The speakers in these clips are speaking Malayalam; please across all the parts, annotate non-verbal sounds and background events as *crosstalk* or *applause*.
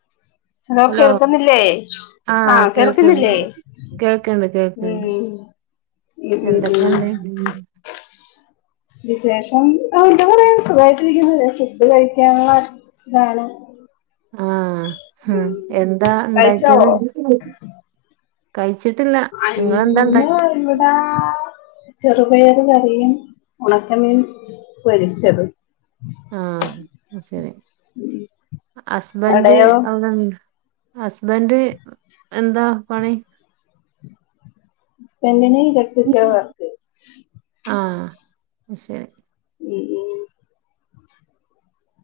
*inaudible* ഹലോ കേൾക്കുന്നില്ലേ ആഹ് കേൾക്കുന്നില്ലേ കേൾക്ക്ണ്ട് കേൾക്ക്ണ്ട് ഉം ഉം ഉം ഉം എന്തൊക്കെണ്ട് ഉം വിശേഷം ആന്താ പറയാ സുഖയിട്ടരിക്കുന്ന് ഫുഡ് കഴിക്കാൻ *unintelligible* താണു ആഹ് ഹ എന്താ കഴിച്ചോ ണ്ടാക്ക്യത്.? കയ്ച്ച്ട്ടില്ല ഇങ്ങളെന്താണ്ടാ ഇന്ന് ഇവിടാ ചെറുപയർ കറിയും ഉണക്കമീൻ പൊരിച്ചത് ആഹ് ശെരി ഹസ്ബൻന്റ് അവിടെയോ അവ്ടെ ഇ ഹസ്ബൻഡ് എന്താ പണി പെണ്ണിനേം കെട്ടിച്ചവർ ആഹ് ശെരി. ഈ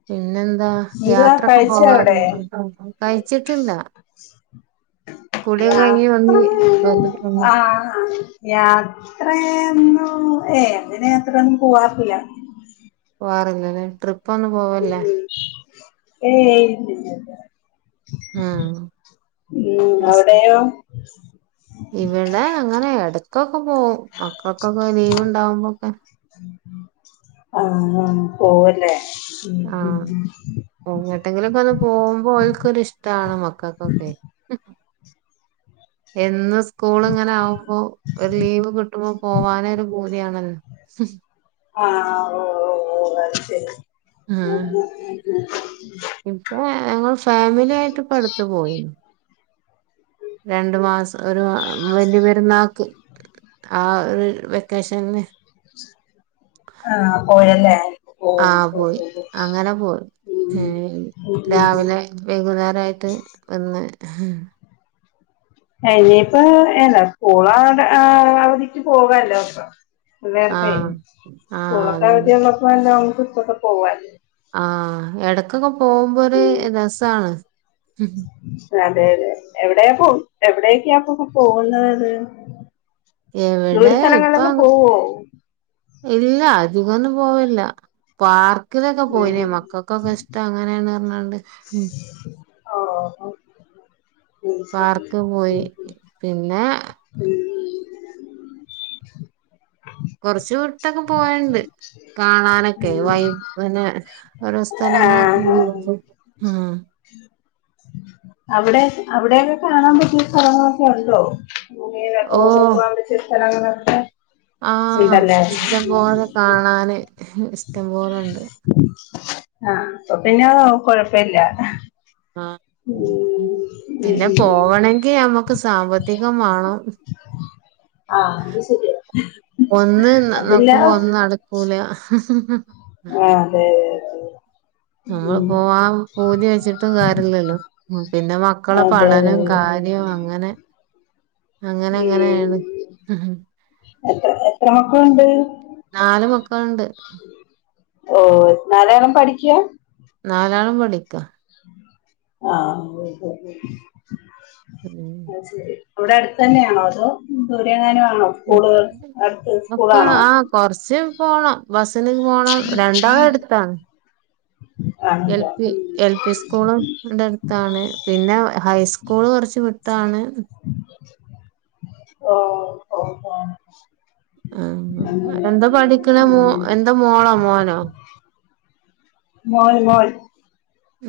പിന്നെന്താ എന്തുവാ യാത്രൊക്ക കഴിച്ചോ അവിടെ പോകാറുണ്ടോ കൈചിട്ട്ല്ലാ വന്ന് യാത്രൊന്നുല്ലേ വന്നിട്ടൊന്നും ആഹ് യാത്രെയെന്നും ഏ അങ്ങന യാത്രൊന്നും പോവാറില്ല. പോവാറില്ലല്ലേ ട്രിപ്പ് ഒന്നും പോവല്ലേ ഏയ് ഇല്ലില്ല ആഹ് അത് ശരി അവിടെയോ ഇവിടെ അങ്ങനെ എടക്കൊക്കെ പോവും മക്കക്കൊക്കെ ലീവിണ്ടാവുംമ്പൊക്കെ. ആ ഹാ പോവല്ലേ? എങ്ങട്ടെങ്കിലൊക്ക ഒന്ന് പോംമ്പോ ഓൽക് ഒരിഷ്ട്ടാണ് മക്കക്കൊക്കെ ഹും എന്നു സ് സ്കൂള് ഇങ്ങനാവുംമ്പോ ഒരു ലീവ് കിട്ടുംമ്പോ പോവാനെ ഒരു പൂതിയാണല്ല ആ ഓ ഓ ഓ അത് ശെരി. ഇപ്പ ഞങ്ങള് ഫാമിലിയായിട്ട് ഇപ്പ അടുത്ത് പോയിനി. രണ്ട് മാസ ഒരു മാ വെല്ല്യ പെര്ന്നാക്ക്. ആഹ് വെക്കേഷന് ആഹ് പോയല്ലേ ഓ ഹൊ പോയി ഹൊ ഹോ അങ്ങനെ പോയി രാവിലെ വൈകുന്നേരായിട്ട് വന്ന് ഇനിയിപ്പ ഏന സ്കൂളാട അവധിക്ക് പോകാല്ലോപ്പ പിള്ളേർടെ ആഹ് സ്കൂളക്കെ അതാണ് അവിധി ഉള്ളപ്പ ലോങ്ങ്‌ ട്രിപ്പൊക്കെ പോവാർന്നു ആഹ് എടക്കൊക്കെ പോംമ്പോഴു രസാണ് അതെ അതെ എവിടെയാ പോ എവിടെക്കാപ്പൊ പോണത് ദൂര എവിടെ ഇപ്പൊ സ്ഥലങ്ങളിലൊക്ക പോവോ ഇല്ല അധികൊന്നും പോവില്ലാ പാർക്കിലൊക്ക ഉം പോയിനേ മക്കക്കൊക്കെ ഇഷ്ടം അങ്ങനെയാണന്ന് പറഞ്ഞാണ്ട് ഉം ഓ ഹൊ പാർക്ക് പോയി പിന്നാ ഉം കൊറച്ചു വിട്ടൊക്ക പോയണ്ട് കാണാനൊക്കെ വൈ പിന്നെ ഓരോ ആഹ് സ്ഥലങ്ങളക്ക *unintelligible* ഉം അവിടെ അവിടെക്ക കാണാൻ പറ്റിയ സ്ഥലങ്ങളൊക്കെ ഒണ്ടോ ഈ തോടും ഓഹ് കൊറച്ച് സ്ഥലങ്ങളൊക്കെ ആഹ് ഉണ്ടല്ലേ ഇഷ്ടംപോലെ കാണാന് ഇഷ്ടംപോലൊണ്ട് ആഹ് അപ്പൊ പിന്ന കൊഴപ്പില്ല ആ ഉം ഉം പിന്നെ ഉം പോവണെങ്കി നമുക്ക് സാമ്പത്തികം വാണം ആഹ് അത് ശെരിയ ഒന്ന് നോക്കുംമ്പോ ഒന്ന് നടക്കൂല ഹ് ഹ് ആ അതെ അതെ നമ്മൾ പോവാൻ പൂതി വെച്ചിട്ടും കാരൃല്ലല്ലോ ഉം പിന്നെ മക്കളെ അതെ അതെ പഠനം കാര്യം അങ്ങനെ അങ്ങനെ ഉം അങ്ങനെയാണ് ഹ് ഹും എത്ര എത്ര മക്കളൊണ്ട് നാല് മക്കളൊണ്ട് ഓ നാലാളും പഠിക്കാ നാലാളും പഠിക്കാ ആഹ് പഠിക്കാല്ലേ ഉം ശെരി ഇവിടെ അടുത്തന്നെയാണോ അതോ ദൂരങ്ങാനം ആണോ സ്കൂൾ അടുത്ത് സ്കൂളാണോ കൊർച്ച് പോണം ബസ്സിനും പോണം രണ്ടാളടുത്താണ് എൽ ആണല്ലേ പി ഉം എൽ പി സ്കൂളുംന്റെ അടുത്താണ് പിന്നെ ഹൈസ്കൂള് കുറച്ച് വിട്ടാണ് ഓ ഓ ഒ ആ എന്താ പഠിക്ക്ണ് മോ ഉം എന്താ മോളോ മോനോ മോൾ മോൾ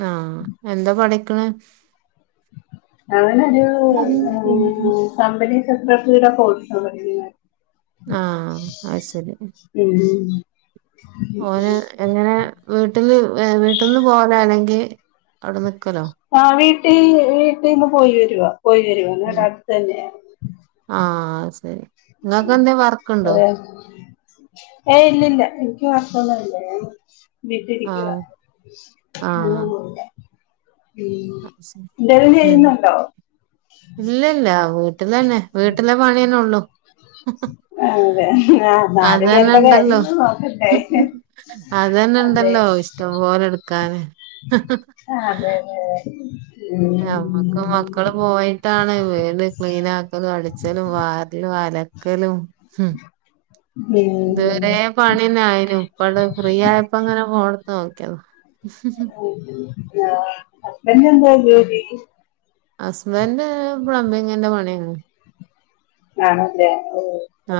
ആഹ്എന്താ പഠിക്ക്ണ് അവനൊരു കമ്പനി സെക്രട്ടറിയുടെ കോഴ്‌സാ പടിക്കുന്നേ ആഹ് അത് ശരി *unintelligible* ഓന് എങ്ങനെ വീട്ടില് വീട്ടിന്ന് പോവാല അല്ലെങ്കി അവിടെ നിക്കലോ ആ വീട്ടിൽ വീട്ടിൽന്ന് പോയി വരുവാ പോയി വരുവാ ന്നിട്ട് അട്ത്തന്നെയാ ആഹ് അത്‌ സെരി ഇങ്ങക്ക് എന്തേ വർക്കുണ്ടോ അതെ ഏയ് ഇല്ല ഇല്ല എനിക്ക് വർക്കൊന്നും ഇല്ല വിട്ടിരിക്കുവാ ആഹ് ആഹ് നല്ലോണം ഉം എന്തേലും ചെയ്യുന്നുണ്ടോ ഇല്ലല്ല വീട്ടിലെന്നെ വീട്ടിലെ പണിന്നെ ഉള്ളു അതെ ഹ് ആ അതന്നെ നാലുപേരുടെ കാര്യം നോക്കണ്ടേ അതെന്നെ അതെ ഇണ്ടല്ലോ ഇഷ്ടംപോലെ ഇടുക്കാന് ആ അതെതെ അതെ ഞാമ്മക്കും ഉം മക്കള് പോയി- ട്ടാണ് വീട് ക്ലീനാക്കലും അടിച്ചലും വാരലും അലക്കലും മ്മ് ഉം ഇതുവെരേ പണിന്നായിനു ഇപ്പട് ഫ്രീ ആയപ്പോ അങ്ങനെ ഫോണ്ട്ത്ത് നോക്കിയത മ്മ് ഹസ്ബന്റ് എന്താ ജോലി ഹസ്ബൻഡ് പ്ലംബിങ്ങിന്റെ പണിയാണ് ആണല്ലെ ഓ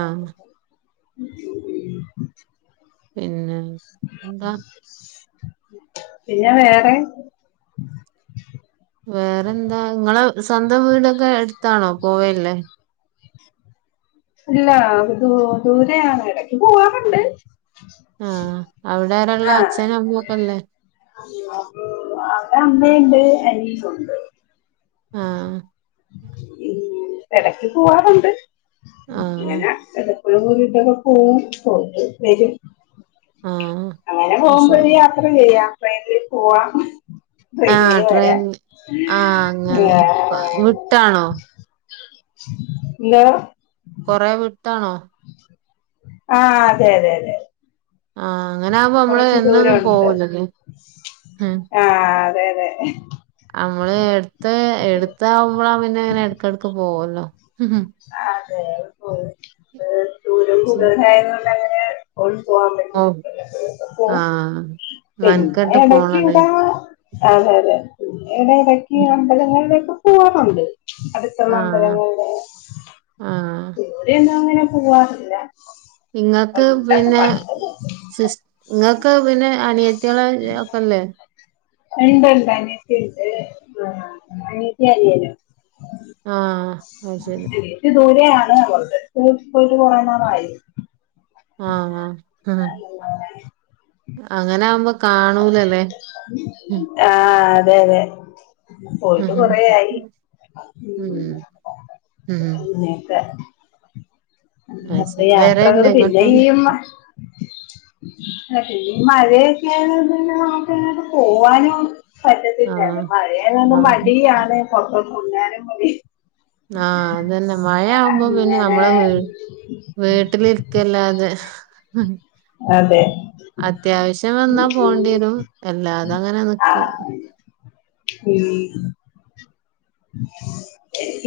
ആഹ് പിന്നെ എന്താ *inaudible* പിന്നെ വേറെ വേറെന്താ നിങ്ങളെ സ്വന്തം വീടൊക്കെ അടുത്താണോ പോവല്ലേ ഇല്ല ദൂ ദൂരെയാണ് എടക്ക് പോവാറുണ്ട് ആഹ് അവിടെ ആരാള്ളെ ആഹ് അച്ഛനും അമ്മേം ഒക്കെല്ലേ അവിടെ അമ്മുണ്ട് അനിയാനുംണ്ട് ആഹ് എടയ്ക്ക് പോവാറുണ്ട് ആഹ് ഇങ്ങനെ ഒഴിവ് കിട്ടുമ്പൊ പോകും പോയിട്ട് വെരും ആഹ് അങ്ങനെ അയ്ശരി പോമ്പഴ് യത്ര ചെയ്യ ട്രൈയിനിൽ പോവാ ആഹ് ട്രെയിൻ ആഹ് അങ്ങനെ പ്പ ആഹ് വിട്ടാണോ എന്തോ കൊറെ വിട്ടാണോ *unintelligible* ആഹ് അതെ തെ അതെ ആഹ് അങ്ങനെ ആകുമ്പോ നമ്മള് കൊറച്ച് എന്നൊന്നും ദൂരമുണ്ട് പോകൂലല്ലേ എഹ് ആഹ് അതെ അതെ നമ്മള് എടുത്ത് എടുത്ത് ആകുമ്പോഴാ പിന്നെ ഇങ്ങനെ എടക്ക് എടക്ക് പോവല്ലോ ആഹ് അതെ പോ ദൂരം ശരി കൂടുതലായതുകൊണ്ട് അങ്ങനെ ഓടി ഓ പോവാൻപറ്റില്ലല്ലോ ഇടക്ക് പോകും ആഹ് പിന്നെ മനക്കെട്ട് ഇടക്ക് പോണല്ലേ ഇടാ അതെ അതെ പിന്നെ ഇവടെ ഇടക്ക് ഉം അമ്പലങ്ങളിലൊക്കെ പോവാറുണ്ട് അടുത്തുള്ള ആഹ് അമ്പലങ്ങളില് ആഹ് ഇവിടെ ഒന്നും അങ്ങനെ പോവാറില്ല നിങ്ങക്ക് പണ്ടൊക്കെ പിന്നെ പണ്ടൊക്കെ സിസ് ങ്ങക്ക് പിന്നെ അനിയത്ത്യള് ഒക്കെല്ലേ. ഇണ്ട് ണ്ട് അനിയത്തിണ്ട് ആ അനിയത്തി അനിയനും. ആഹ് അ ശെരി. സീറ്റ് ദൂരെയാണ് അവൾടെ അടുത്ത് പോയിട്ട് കൊറെനാളായി. ആഹ് ആഹ് ആഹ് അങ്ങനെ അങ്ങനാവുമ്പൊ കാണൂല ലേ. ആഹ് അതെ അതെ. പോയിട്ട് ഉം കൊറെയായി ഉം ഉം ഇന്നേക്ക്. അത് ശരി *unintelligible* യാത്രകള് വരല്ലേ ഇങ്ങോട്ടൊന്നും പിന്നെയിമ്മ ആഹ് പിന്നീ മഴയൊക്കെ നമക്കങ്ങട്ട് പോവാനു. ആഹ് പറ്റത്തില്ലന്ന് മഴയായതുകൊണ്ട് ആഹ് മടിയാണ് പൊർത്തോട്ട്ർങ്ങാനും മടി. ആഹ് അതന്നെ മയാവുമ്പ പിന്നെ അങ്ങനെ നമ്മളെ വീ - *inaudible* വീട്ടിലിര്ക്കല്ലാതെ. അതെ. അത്യാവശ്യം വന്നാ പോണ്ട്യരും എല്ലാതങ്ങനെ ന്ന്ക്കും. ആഹ് ഉം.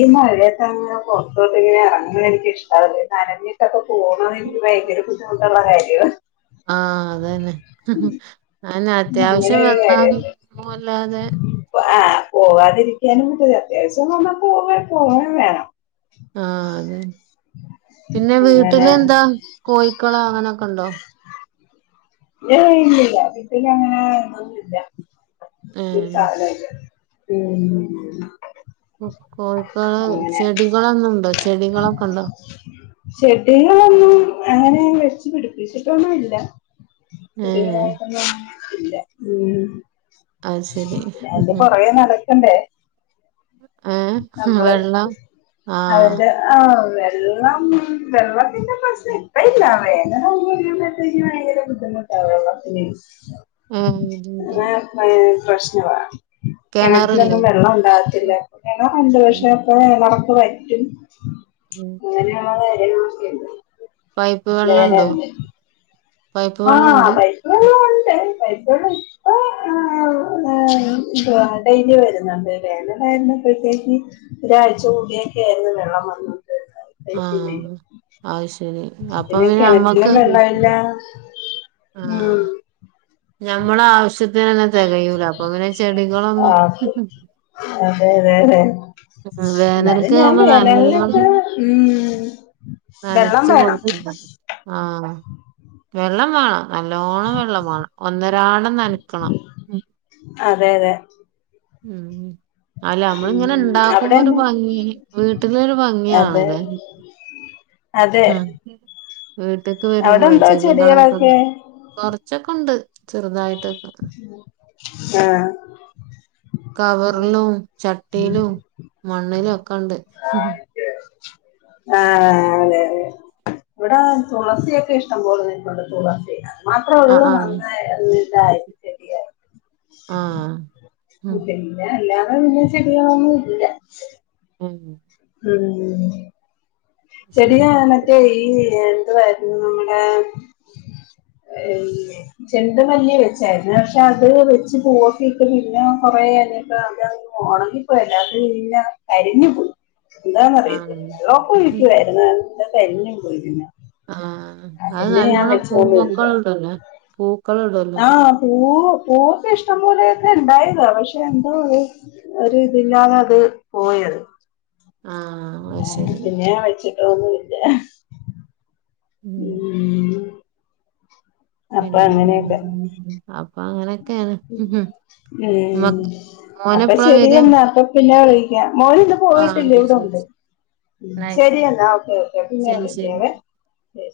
ഈ മഴയത്തങ്ങനെ പൊർത്തോട്ട്ങ്ങനെ എറങ്ങണെ എനിക്ക് ഇഷ്ടവല്ല ഈ നനഞ്ഞ്. ട്ടക്കെ പോണതെനിക്ക് ഭയങ്കര ബുദ്ധിമുട്ടുള്ള കാര്യവ. ആഹ് അത് തന്നെ അന്നെ അങ്ങനെ അത്യാവശ്യം വന്നാ പോവല്ലാതെ. ബ ആഹ് പോവാതിരിക്ക്യാനും പറ്റൂല്ല അത്യാവശ്യം വന്നാ പോവെ പോവേം വേണം. ആഹ് അതെ പിന്നെ അങ്ങനെ വ്ട്ടില് എന്താ കോയ്ക്കളോ അങ്ങനൊക്കണ്ടോ. ഏയ് ഇല്ലില്ല വീട്ടിലങ്ങനെ ഒന്നുല്ല ഈ ഏഹ് കലായ്ട്ട്. ഉം. ഒ കോയ്ക്കള് അങ്ങനെ ചെടികളൊന്നുംണ്ടോ ചെടികളൊക്കണ്ടോ? ചെടികളൊന്നും അങ്ങനെ വെച്ചു പിടിപ്പിച്ചിട്ടൊന്നു ഇല്ല. ഏഹ് പുതിയതായിട്ടൊന്നും ഇല്ല ഉം. അത് ശരി അതിന്റ പൊറകെ നടക്കണ്ടേ. ഏഹ് നമ്മള് വെള്ളം ആഹ് അയ്ന്റെ. ആഹ് വെള്ളം വെള്ളത്തിന്റെ പ്രശ്നം ഇപ്പ ഇല്ല വേനലാവുമ്പോ *unintelligible* ഭയങ്കരം. ബുദ്ധിമുട്ടാ വെള്ളത്തിന്‌ ഏഹ് *unintelligible* പ്രശ്നവാ. കിണറില്ലേ കെണറ്റിലൊന്നും വെള്ളം ഉണ്ടാകത്തില്ല ഉം കെണറുണ്ട് പക്ഷെ. *unintelligible* നടപ്പുറ അറ്റും. ഉം. ങ്ങനെയുള്ള കാര്യങ്ങളൊക്കെണ്ട് പൈപ്പ് വെള്ളണ്ടോ വേനൽല്. പൈപ്പ് ആഹ് വെള്ളണ്ട് പൈപ്പ് വെള്ളം ഉണ്ട് പൈപ്പ് വെള്ളം ഇപ്പൊ ഏഹ്. ആഹ് ഏയ് ഇത്‌വാണ്ടേയ്നി വെരുന്നു ഇണ്ടല്ലെ ഇവടായിരുന്നപ്പോത്തേക്ക് ഒരാഴ്ച കൂടിയൊക്കെ ആയിര്ന്നു വെള്ളം വന്നത് *unintelligible* ആഹ് അത് സരി അപ്പ പിന്നെ അമ്മക്ക്. കിണറ്റിലും വെള്ളമില്ല ഉം. ഞമ്മളാവുസ്യത്തിനെന്നെ തെകയൂല അപ്പൊ പിന്നെ ചെടികളൊന്നും. ആഹ് അതെ അതെതെ. എന്നാലും വേനൽക്ക് ഞാ ആവുമ്പോ വേനൽലൊക്കെ നല്ലോണം ഉം. വെള്ളം നനച്ച് വേണം. കൊടുക്കണം ആഹ് വെള്ളം വേണം നല്ലോണം വെള്ളം വേണം ഒന്നരാടം ന്നൻക്കണം. അതെ അതെ. ഉം ഉം. അല്ല ഉം അമ്മള്ങ്ങനെ ണ്ടാക്കുമ്പരു അവിടെന്നെ ഭംഗി വീട്ട്ല് ഒരു ഭംഗിയാണ് അതെ ലേ. അതെ ഉം വീട്ട്ക്ക് അവിടെ വരുമ്പളേ എന്തോ ചെടികളൊക്കൊന്ന്. ചെടികളൊക്കെ കൊർച്ചൊക്കെണ്ട് ചെറുതായി ആഹ്. കവർലും ചട്ടീലും മണ്ണിലും ഒക്കണ്ട്. ആഹ് അതെലേ ഇവ്ടെ തുളസിയൊക്കെ ഇഷ്ടംപോലെ നിൽപ്പുണ്ട് തുളസി മാത്രമേ ആ ഉള്ളൂ ആ നന്നായി ഇണ്ടായി ആഹ് പിന്നെ അല്ലാതെ പിന്നെ ചെടികളൊന്നും ഇല്ല ഉം ഉം ചെടി ശരി ഞാൻ മറ്റേ ഈ എന്തു വായിരുന്നു നമ്മടെ എല്ലേ ജെണ്ടുമല്ലി വെച്ചായിരുന്നു പക്ഷെ അത് വെച്ച് പൂവൊക്കിട്ട് പിന്നെ കൊറെ കഴിഞ്ഞപ്പം അത് ഒണങ്ങിപ്പോയതല്ലാത് കരിഞ്ഞു പോയി ആ എന്താന്നറിയത്തില്ല *unintelligible* ഉം അത് പിന്നെ കരിഞ്ഞും പോയ് പിന്നെ ആഹ് അത് പിന്നെ ഞാൻ നല്ലോണ്ണം വെച്ചോണ്ട് പൂവൊക്കെ നിക്കുവാ ഇടുല്ലേ പൂക്കളിടൂലേ ആഹ് പൂവ് പൂവൊക്കെ ഇഷ്ടം പോലെക്കെ ഇണ്ടായതാ പക്ഷെ എന്തോ ഒരിതില്ലാതത് പോയത് ആ അത് ആഹ് ശരി പിന്നെ വെച്ചിട്ടൊന്നില്ല ഉം മ് *unintelligible* മ ഉം അപ്പൊ മോനെപ്പളാ വരാ ശരിയെന്നാ അപ്പൊ പിന്നെ വിളിക്ക്യാം മോളെന്താ ആ പോയിട്ടില്ല ശരി ശരി ഇവിടെണ്ട് ഉം എന്നാ ആയിക്കോട്ടെ ശരിയെന്നാ ഓക്കേ ഓക്കെ പിന്നെ ശരി ശരി വിളിക്കാവേ ശെരി